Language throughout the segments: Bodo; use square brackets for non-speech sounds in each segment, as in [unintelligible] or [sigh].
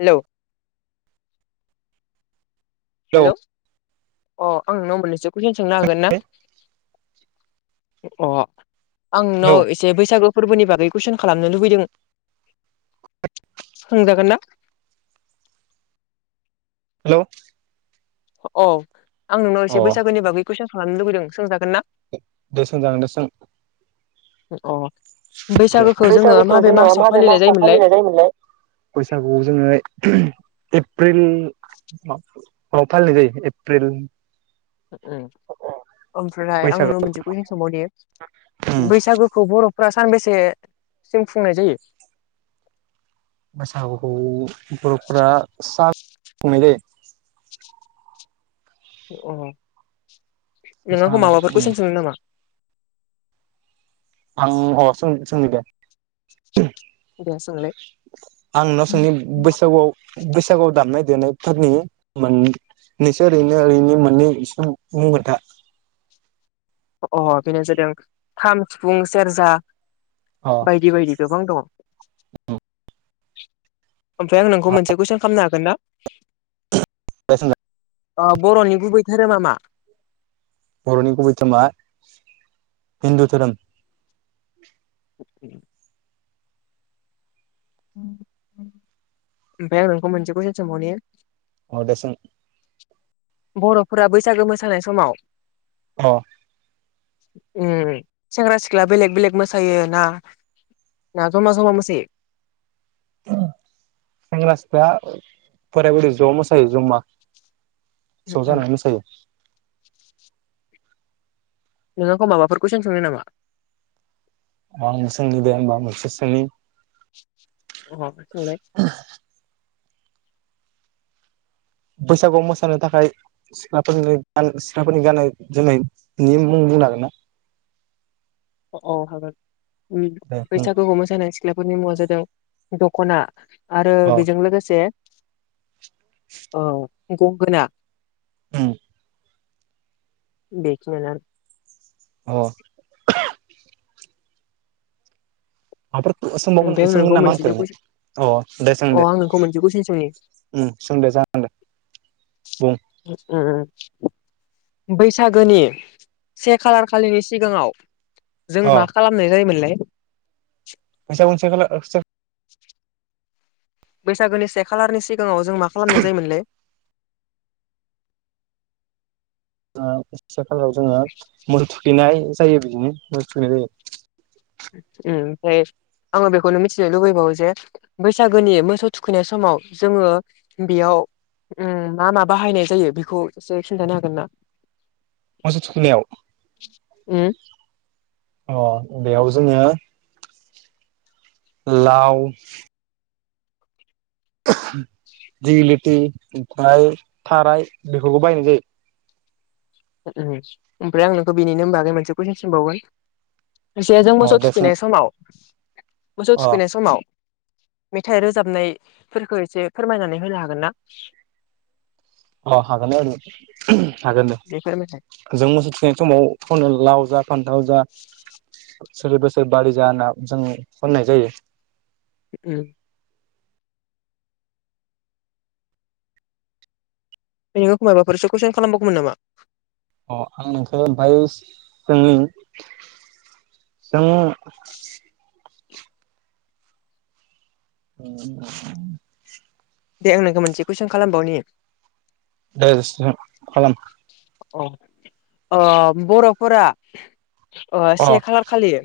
हेलौ। हेलौ अ आं नोंनाव मोननैसो कुइसन सोंनो हागोन ना? अ आं हेलौ नोंनाव एसे बैसागो फोरबोनि बागै कुइसन खालामनो लुबैदों। सोंजागोन ना? हेलौ। अह आं नोंनाव अ एसे बैसागोनि बागै कुइसन खालामनो लुुबैदों सोंजागोन ना? दे सों जागोनदे सों। अह। बैसागुखौ जोङो माबे मासाव फालिनाय जायोमोनलाय? बैसागुआव जोङो एप्रिल आव फालिनाय जायो एप्रिल। उम। ओमफ्राय आं नुनो बैसागो मोनसे कुइसन सोंबावनि बैसागोखौ बर' फोरा सानबेसेसिम फुंनाय जायो? [unintelligible] अह नों आंखौ साहालागै माबाफोर कुइसन सोंनो नामा? आं अ सोंनिदे? दे सोंलाय आं नाव सोंनि बैसागुआव बैसागुआव दामनाय देनायफोरनि मोननैसो ओरैनो ओरै मोननैसो मुं खोनथा अ बेनो जादों खाम, सिफुं, सेरजा, अ बायदि बायदि गोबां दङ। ओमफ्राय आं नोंखौ मोनसे कुइसन खालामनो हागोन ना बर'नि गुबै धोरोमा मा? बर'नि गुबै धोरोमा हिन्दु धोरोम। औ ओमफाय मोनसे कुइसन सोंबावनि। अ दे सों? बर'फोरा बैसागो मोसानाय समाव अ उ सेंग्रा सिख्ला बेलेग बेलेग मोसायो ना ना जमा जमा मोसायो। [inaudible] ज जानानै मोसायो। नों आखौ माबाफोरखौसों सोंनो नामा? [inaudible] [unintelligible] बैसागु मोसानो थाखाय सिख्लाफोरनि ग सिख्लाफोरनि गाननाय जोमनायनि मुं बुंनो हागोनना। औ हागोन दे बुं बैसागुखौ मोसानाय सिख्ला फोरनि मुङा जादों दख'ना आरो अ बेजों लोगोसे औ गंगोना उम बेखिनिआनो अ माबाफोरफोरखौ आरो ओमफ्राय सोंबावगोन आं सोंगोन नोंखौ नामा आंखौ? मोनसेसो कुइसन अ दे सों अ दे आं नोंखौ मोनसे कुइसन सोंनि सों दे जागोन दे। बुं उम बैसागोनि से खालार खालिनि सिगाङाव जों अ मा खालामनाय जायोमोनलाय [inaudible] [inaudible] बैसागोनि से खालारनि सिगाङाव जों मा खालामनाय जायोमोनलै? से खालाराव जोङो मोसौ थुखैनाय जायो बिदिनो मोसौ थुखैनाय जायो। उम ओमफ्राय आङो बेखौनो मिथिनो लुबैबावो जे बैसागोनि मोसौ थुखैनाय समाव जोङो बेयाव उम मा मा बाहायनाय जायो बेखौ एसे खिन्थानो हागोन ना? मोसौ थुखैनायाव। हो अ बेयाव जोङो। लाउ [inaudible] दिगिति ओमफ्राय थाराय बेफोरखौ बायनाय जायो। ओमफ्राय आं नोंखौ बिनिनो बागै मोनसे कुइसन सोंबावगोन [unintelligible] जों अ मोसौ दे सों थुखैनाय समाव मोसौ अ थुखैनाय समाव मेथाइ रोजाबनायफोरखौ एसे फोरमायनानै होनो हागोन ना? अ हागोन हागोन दे बे फोरमायनाय जों मोसौ थुखैनाय समाव खनो लाव जा फान्थाव जा सोलि बोसोर बारि जा होना जों खननाय जायो। उम नों आंखौ माबाफोरसो कुइसन खालामबावगौमोन नामा? अ आं नोंखौ बाय जोंनि जों [unintelligible] दे आं नोंखौ मोनसे कुइसन खालामबावनि दे सों खालाम औ ओ बर'फोरा ओ अ से खालार खालियो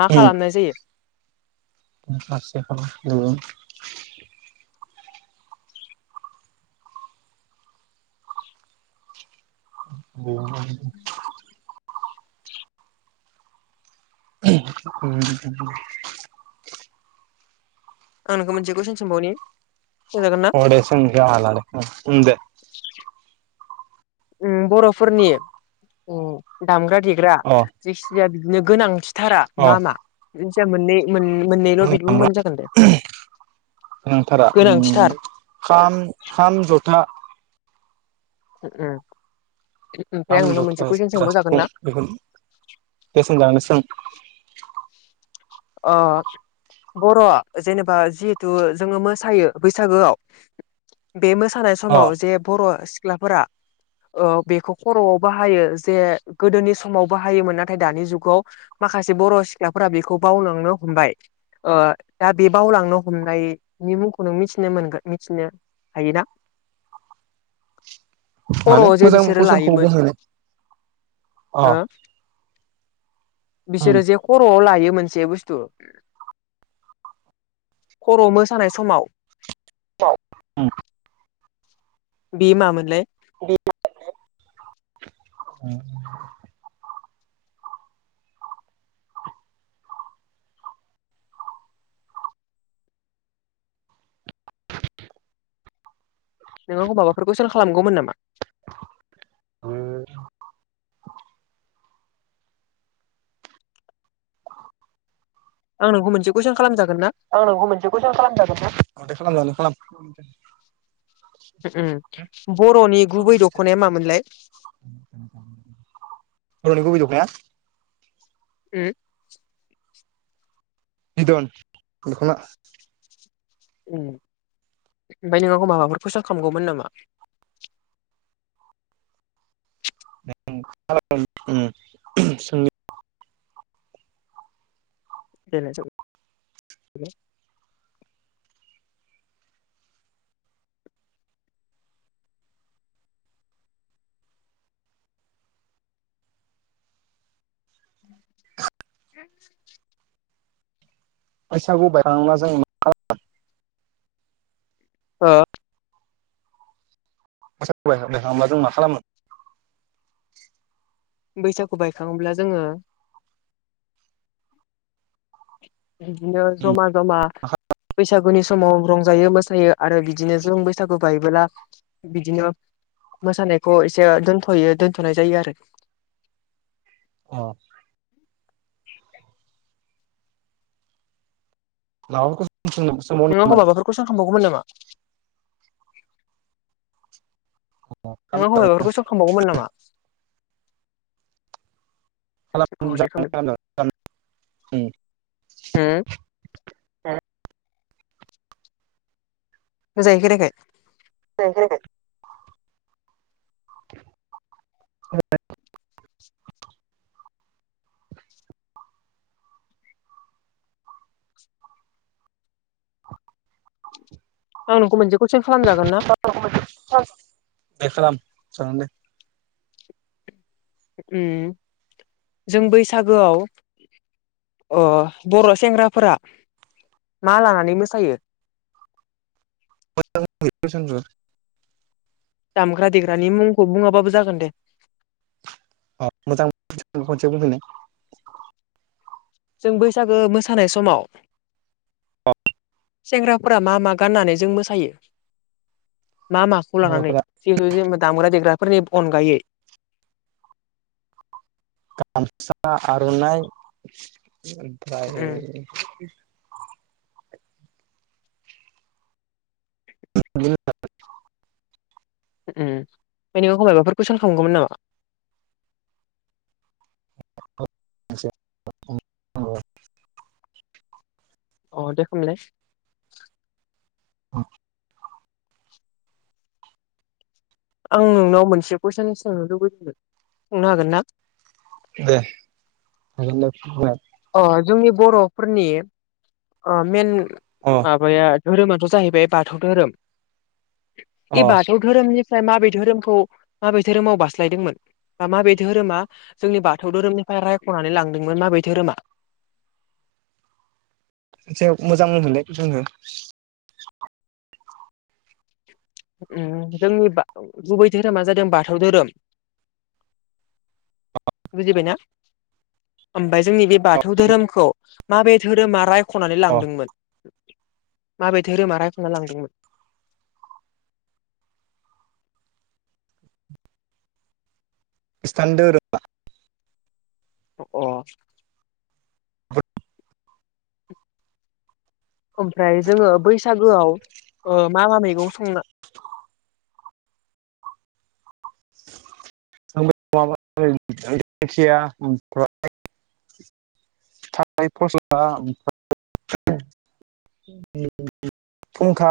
मा खालामनाय जायो? से खालार खालि [unintelligible] [unintelligible] आं नोंखौ मोनसे कुइसन सोंबावनि? सोंजागोन ना अ दे सों इखो हालादे आं उम दे उम बर'फोरनि उम दामग्रा देग्रा अ जिखिजाया बिदिनो गोनांथिथारा अ मा मा जिखिजाया मोननै मोन मोनैल बिद बुंबानो जागोन दे? गोनांथारा उम गोनांथिथार खाम खाम जथा उम ओमफ्राय आं खाम नोंनाव मोनसे कुइसन सोंबाव जागोन ना? दे सोंजागोन सों अ बर'आ जेनेबा जिहेथु जोङो मोसायो बैसागोआव बे मोसानाय अ समाव जे बर' सिख्लाफोरा ओ बेखौ खर'आव बाहायो जे गोदोनि समाव बाहायोमोन नाथाय दानि जुगाव माखासे बर' सिख्लाफोरा बेखौ बावलांनो हमबाय ओ दा बे बावलांनो हमनायनि मुंखौ नों मिथिनो मोनगोन मिथिनो हायोना? माने खर'आव जे मोजां बिसोरो कुइसनखौ लायोमोन बुंहैनाय अ हो उम बिसोरो जे खर'आव लायो मोनसे बुस्तु खर' मोसानाय समाव उम बि मामोनलाय? बि [unintelligible] नों आंखौ माबाफोरखौ सेल खालामगौमोन नामा? [unintelligible] [unintelligible] आं नोंखौ मोनसे कुइसन खालामजाग आं नोंखौ मोनसे कुइसन खालामजागोना अ दे खालाम जागोन खालाम [unintelligible] बर'नि गुबै दख'नाया मामोनलाय? बर'नि गुबै दख'नाया उम बिदन दख'ना उम ओमफ्राय नों आंखौ माबाफोर कुइसन खालामगौमोन नामा? [unintelligible] [unintelligible] [unintelligible] फैसाखौ बायलांला जोंङो मा [unintelligible] हो [unintelligible] जों मा खालामो बैसागु बायखाङोब्ला जोङो बिदिनो उम जमा जमा अ बैसागुनि समाव रंजायो मोसायो आरो बिदिनो जों बैसागु बायोबोला बिदिनो मोसानायखौ एसे दोनथ'यो दोनथ'नाय जायो आरो। [inaudible] अ नोंङो एखमबा माबाफोर कुइसन [unintelligible] खालामबावगौमोन नामा नों हबा बेफोरखौ सोंखांबावगौमोन नामा? खालाम [unintelligible] उम अ दे मोजायै खोनायाखै [inaudible] [unintelligible] आं नोंखौ मोनसे कुइसन खालामजागोन ना [unintelligible] बेग खालाम जागोनदे उम जों बैसागोआव अ बर' सेंग्राफोरा मा लानानै मोसायो? [inaudible] [unintelligible] दामग्रा देग्रानि मुंखौ बुङाबाबो जागोन दे। अ मोजां [unintelligible] खेबसे बुंफिननाय जों बैसागो मोसानाय समाव सेंग्राफोरा मा मा गाननानै जों मोसायो? मा माखौ लानानै बर'फोरा जिहेथु जे दामग्रा देग्रा फोरनि अनगायै [inaudible] गामसा आर'नाइ उम ओमफ्राय [unintelligible] उम ओमफाय नों आंखौ माबाफोर कुइसन खालामगौमोन नामा? [inaudible] अ दे खामलाय औ आं नोंनाव मोनसे कुइसन सोंनो लुबैदों सोंनो हागोन ना? दे हागोन दे [unintelligible] अ जोंनि बर'फोरनि ओ मेन अ माबाया धोरोमाथ' जाहैबाय बाथौ धोरोम। अ बे बाथौ धोरोमनि फ्राय माबे धोरोमखौ माबै धोरोमाव बास्लायदोंमोन बा माबे धोरोमा जोंनि बाथौ धोरोमनिफ्राय रायख'नानै लांदोंमोन माबे धोरोमा? [inaudible] खेबसे मोजां होनफिनलाय कुइसनखो उम जोंनि गुबै धोरोमा जादों बाथौ धोरोम बुजिबायना ओमफ्राय जोंनि बे बाथौ धोरोमखौ माबे धोरोमा रायख'नानै अ लांदोंमोन माबे धोरोमा रायख'ना लांदोंमोन खृस्तान धोरोमआ अ [inaudible] ओमफ्राय जोङो बैसागोआव मा मा मैगं संनो [inaudible] [unintelligible] [unintelligible] फुंखा